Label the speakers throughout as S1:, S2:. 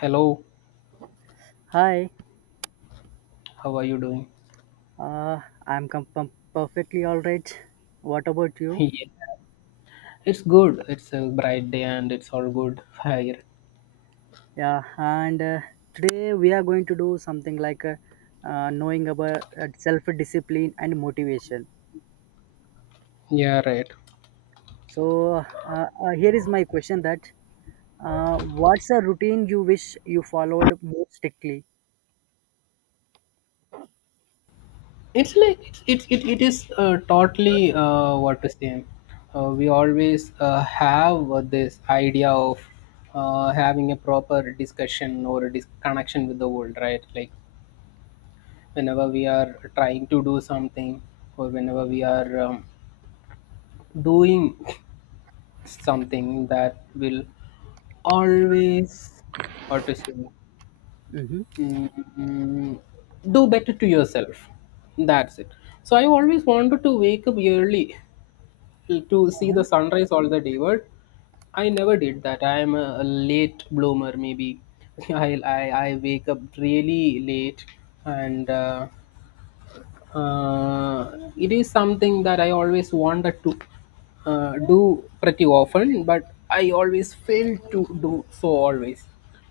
S1: Hello,
S2: Hi,
S1: how are you doing?
S2: uh, I'm perfectly alright. What about you?
S1: Yeah, it's good. It's a bright day and it's all good here.
S2: Yeah, and today we are going to do something like knowing about self discipline and motivation.
S1: Yeah, right.
S2: So, here is my question that what's a routine you wish you followed more strictly?
S1: It's like it's it it, it is totally what to say. We always have this idea of having a proper discussion or a connection with the world, right? Like whenever we are trying to do something or whenever we are doing something that will always what to say
S2: Mm-hmm.
S1: Mm, do better to yourself. That's it. So I always wanted to wake up early to see the sunrise all the day, but I never did that. I am a late bloomer, maybe. I wake up really late, and uh, it is something that I always wanted to do pretty often, but I always failed to do so always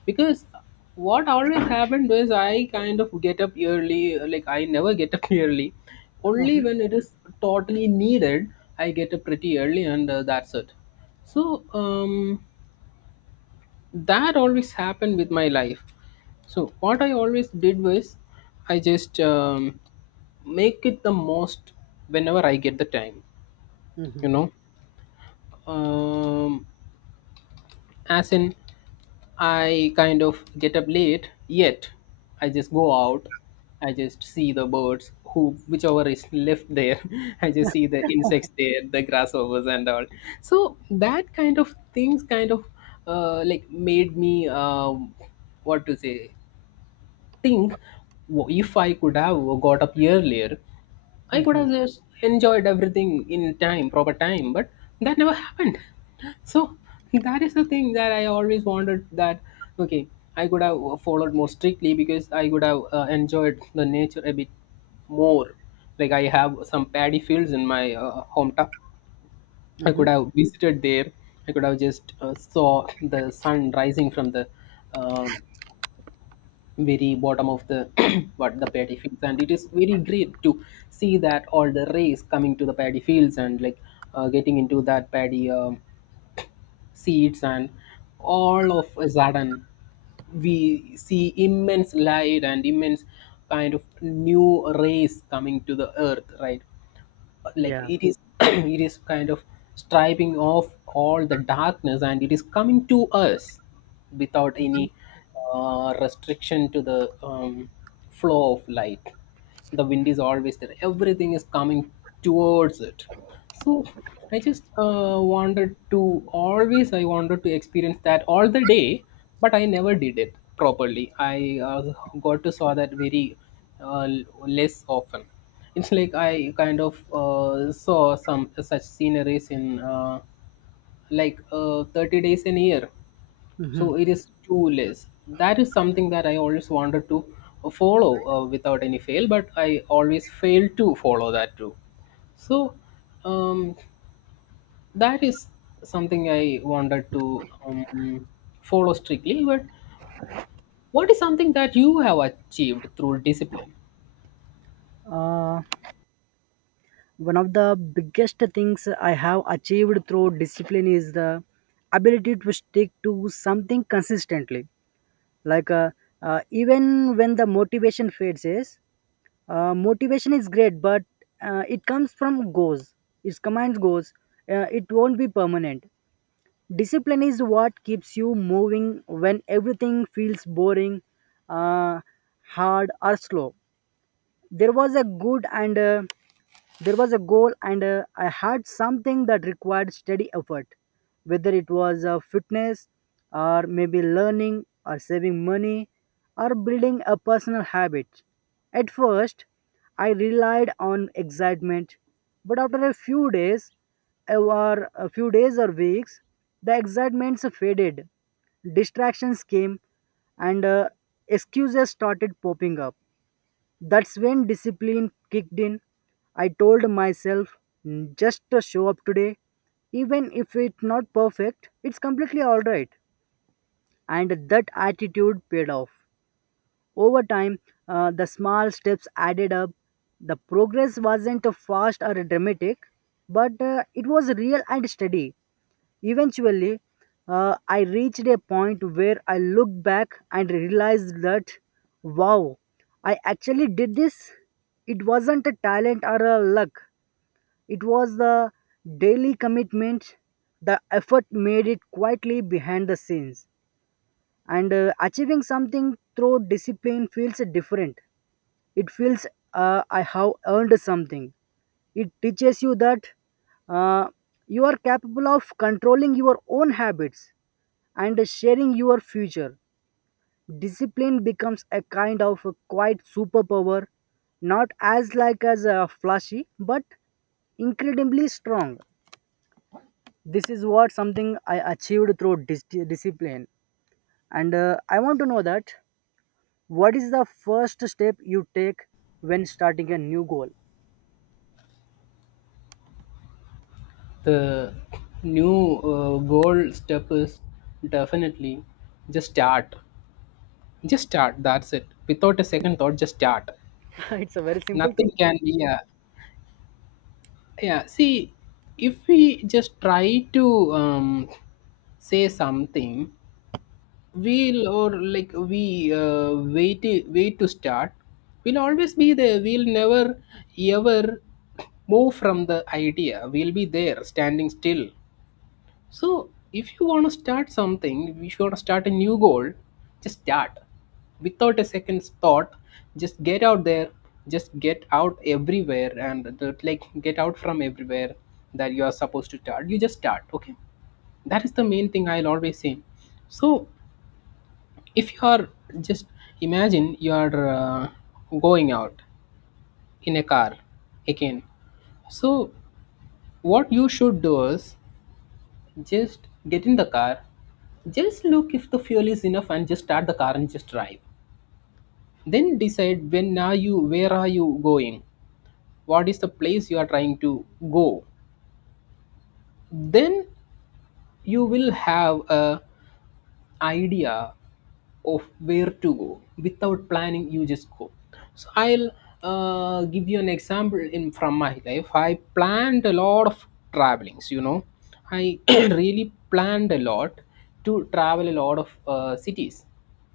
S1: because what always happened was I kind of get up early, like I never get up early.
S2: Mm-hmm.
S1: Only when it is totally needed, I get up pretty early, and that's it. So that always happened with my life, so what I always did was I just make it the most whenever I get the time
S2: Mm-hmm.
S1: you know um, as in I kind of get up late, yet I just go out, I just see the birds, who whichever is left there. I just see the insects there, the grasshoppers and all. So that kind of things kind of like made me what to say, think. If I could have got up earlier, I could
S2: Mm-hmm.
S1: have just enjoyed everything in time, proper time, but that never happened. So that is the thing that I always wanted, that okay, I could have followed more strictly because I could have enjoyed the nature a bit more. Like I have some paddy fields in my hometown. I
S2: Mm-hmm.
S1: could have visited there. I could have just saw the sun rising from the um, very bottom of the what the paddy fields, and it is very great to see that all the rays coming to the paddy fields, and like getting into that paddy seeds, and all of a sudden we see immense light and immense kind of new rays coming to the earth, right? Like
S2: Yeah.
S1: it is it is kind of striping off all the darkness, and it is coming to us without
S2: Mm-hmm.
S1: any restriction to the flow of light. The wind is always there, everything is coming towards it. So I just wanted to always, I wanted to experience that all the day, but I never did it properly. I got to saw that very uh, l- less often. It's like I kind of saw some such sceneries in like 30 days in a year.
S2: Mm-hmm.
S1: So it is too less. That is something that I always wanted to follow without any fail, but I always fail to follow that too. So um, that is something I wanted to follow strictly. But what is something that you have achieved through discipline?
S2: One of the biggest things I have achieved through discipline is the ability to stick to something consistently, like, even when the motivation fades is. Motivation is great, but it comes from goals, it commands goals. It won't be permanent. Discipline is what keeps you moving when everything feels boring, uh, hard or slow. there was a good and uh, there was a goal, and I had something that required steady effort, whether it was fitness, or maybe learning, or saving money, or building a personal habit. At first, I relied on excitement, but after a few days, or a few days or weeks, the excitements faded, distractions came, and excuses started popping up. That's when discipline kicked in. I told myself, "Mm, just to show up today. Even if it's not perfect, it's completely alright." And that attitude paid off. Over time, the small steps added up. The progress wasn't fast or dramatic, but it was real and steady. Eventually, I reached a point where I looked back and realized that, wow, I actually did this. It wasn't a talent or a luck, it was the daily commitment. The effort made it quietly behind the scenes. And achieving something through discipline feels different. It feels I have earned something. It teaches you that uh, you are capable of controlling your own habits and sharing your future. Discipline becomes a kind of a quiet superpower, not as like as a flashy, but incredibly strong. This is what something I achieved through discipline, and I want to know that what is the first step you take when starting a new goal?
S1: The new goal step is definitely just start. Just start. That's it. Without a second thought, just start.
S2: It's a very simple
S1: Nothing
S2: tool.
S1: can. Be. Yeah, yeah. See, if we just try to say something, we'll, or like we wait to start. We'll always be there. We'll never ever move from the idea. We'll be there, standing still. So if you want to start something, if you want to start a new goal, just start without a second's thought. Just get out there, just get out everywhere, and like get out from everywhere that you are supposed to start. You just start, okay? That is the main thing I'll always say. So if you are just imagine you are going out in a car again, so what you should do is just get in the car. Just look if the fuel is enough, and just start the car and just drive. Then decide when are you, where are you going? What is the place you are trying to go? Then you will have a idea of where to go. Without planning, you just go. So I'll give you an example in from my life. I planned a lot of travelings, you know. I really planned a lot to travel a lot of cities.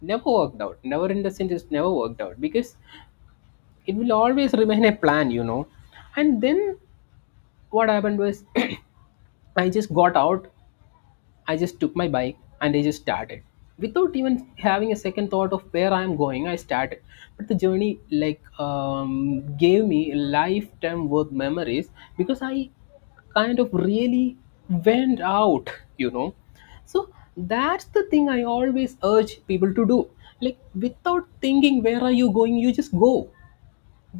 S1: Never worked out, never in the sense it's never worked out, because it will always remain a plan, you know. And then what happened was I just got out, I just took my bike, and I just started. Without even having a second thought of where I'm going, I started. But the journey like gave me lifetime worth memories, because I kind of really went out, you know. So that's the thing I always urge people to do. Like without thinking, where are you going? You just go.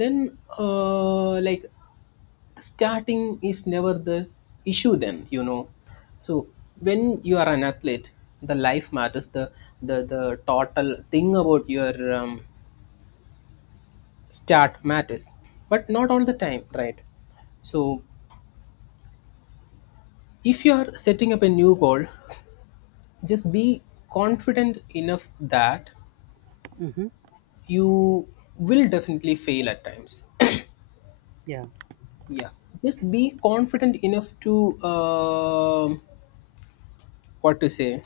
S1: Then like starting is never the issue then, you know. So when you are an athlete, the life matters, the the total thing about your start matters, but not all the time, right? So if you are setting up a new goal, just be confident enough that
S2: Hmm.
S1: you will definitely fail at times.
S2: Yeah.
S1: Yeah, just be confident enough to um what to say,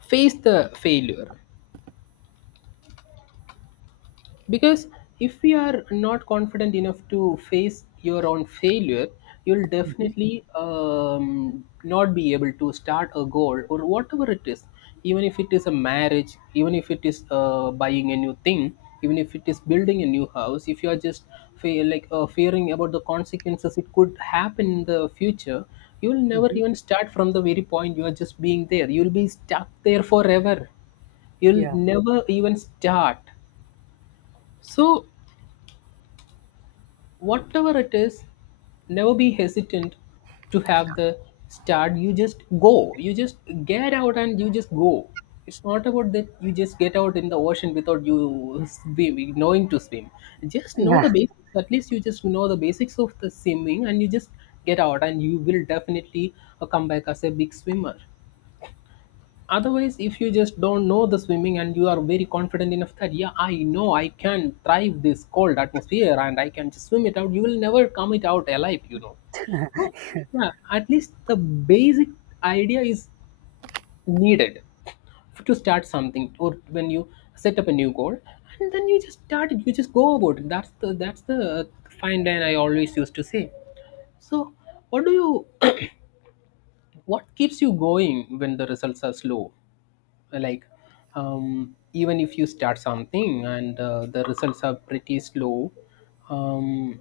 S1: face the failure. Because if we are not confident enough to face your own failure, you'll definitely not be able to start a goal or whatever it is. Even if it is a marriage, even if it is buying a new thing, even if it is building a new house, if you are just like fearing about the consequences it could happen in the future, you'll never
S2: Hmm.
S1: even start. From the very point you are just being there, you'll be stuck there forever. You'll
S2: Yeah.
S1: never even start. So whatever it is, never be hesitant to have the start. You just go, you just get out and you just go. It's not about that you just get out in the ocean without you swimming knowing to swim. Just know
S2: Yeah.
S1: the basics at least, you just know the basics of the swimming and you just get out, and you will definitely come back as a big swimmer. Otherwise, if you just don't know the swimming and you are very confident enough that yeah, I know I can thrive this cold atmosphere and I can just swim it out, you will never come it out alive, you know. So yeah, at least the basic idea is needed to start something, or when you set up a new goal, and then you just start it, you just go about it. That's the fine line I always used to say. So what do you what keeps you going when the results are slow? Like even if you start something and the results are pretty slow, um,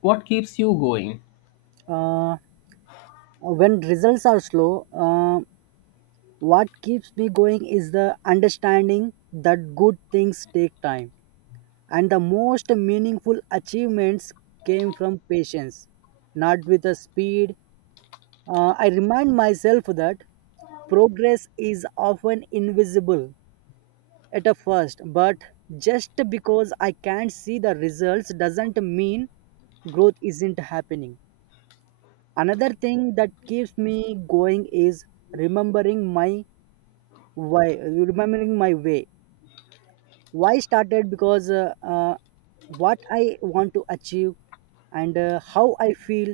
S1: what keeps you going?
S2: Uh, when results are slow, what keeps me going is the understanding that good things take time, and the most meaningful achievements came from patience, not with a speed. I remind myself that progress is often invisible at a first, but just because I can't see the results doesn't mean growth isn't happening. Another thing that keeps me going is remembering my why, remembering my way why started because what I want to achieve, and how I feel,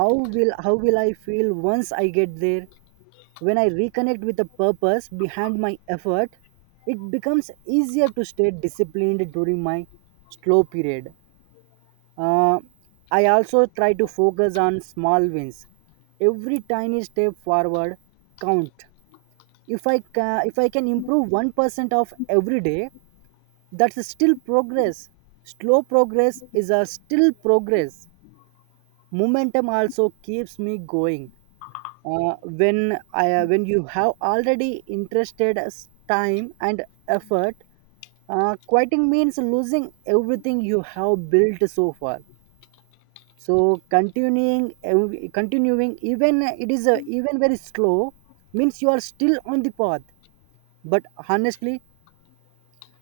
S2: how will I feel once I get there. When I reconnect with the purpose behind my effort, it becomes easier to stay disciplined during my slow period. uh, I also try to focus on small wins. Every tiny step forward count. If I can improve 1% of every day, that's still progress. Slow progress is a still progress. Momentum also keeps me going. When I, when you have already interested time and effort, quitting means losing everything you have built so far. So continuing, continuing even it is even very slow means you are still on the path. But honestly,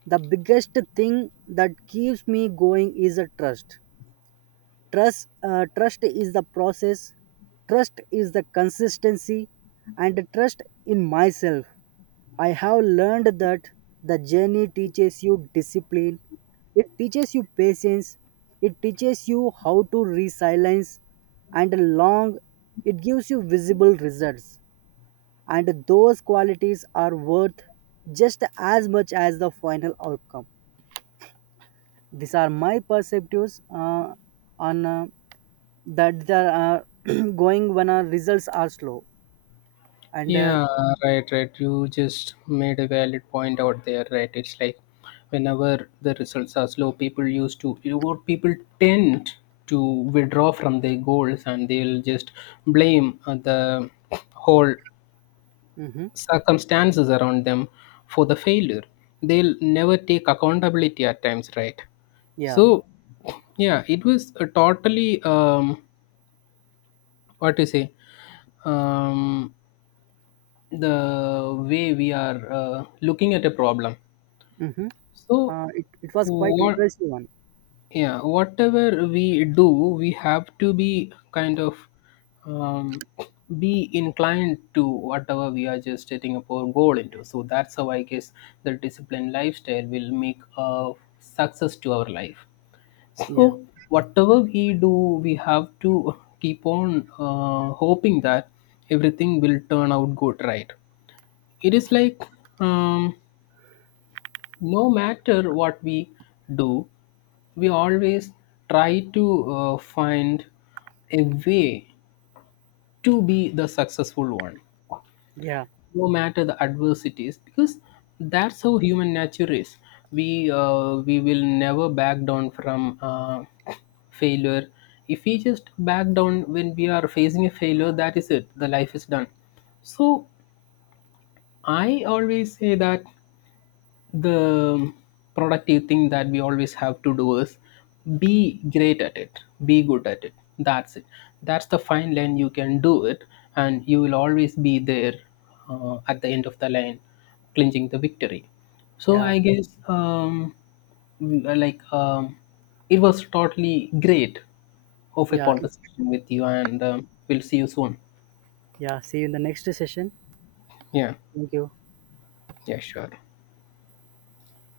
S2: the biggest thing that keeps me going is a trust. Is the process, trust is the consistency, and trust in myself. I have learned that the journey teaches you discipline, it teaches you patience, it teaches you how to resilience, and long it gives you visible results, and those qualities are worth just as much as the final outcome. These are my perspectives uh, on that they are going when our results are slow, and
S1: Yeah, right, right. You just made a valid point out there, right? It's like whenever the results are slow, people used to, you know, people tend to withdraw from their goals, and they'll just blame the whole
S2: mhm,
S1: circumstances around them for the failure. They'll never take accountability at times, right?
S2: yeah.
S1: So yeah, it was a totally what to say, um, the way we are looking at a problem.
S2: Hmm.
S1: So
S2: It was quite
S1: what,
S2: impressive one.
S1: yeah, whatever we do, we have to be kind of um, be inclined to whatever we are just setting up our goal into. So that's how I guess the disciplined lifestyle will make a success to our life. So
S2: Yeah,
S1: whatever we do, we have to keep on hoping that everything will turn out good, right? It is like um, no matter what we do, we always try to find a way to be the successful one,
S2: yeah,
S1: no matter the adversities, because that's how human nature is. We will never back down from failure. If we just back down when we are facing a failure, that is it, the life is done. So I always say that the productive thing that we always have to do is be great at it, be good at it. That's it. That's the fine line, you can do it, and you will always be there at the end of the line, clinching the victory. So
S2: yeah,
S1: I guess like it was totally great of a
S2: yeah,
S1: conversation with you, and we'll see you soon.
S2: yeah, see you in the next session.
S1: Yeah,
S2: Thank you.
S1: yeah, sure.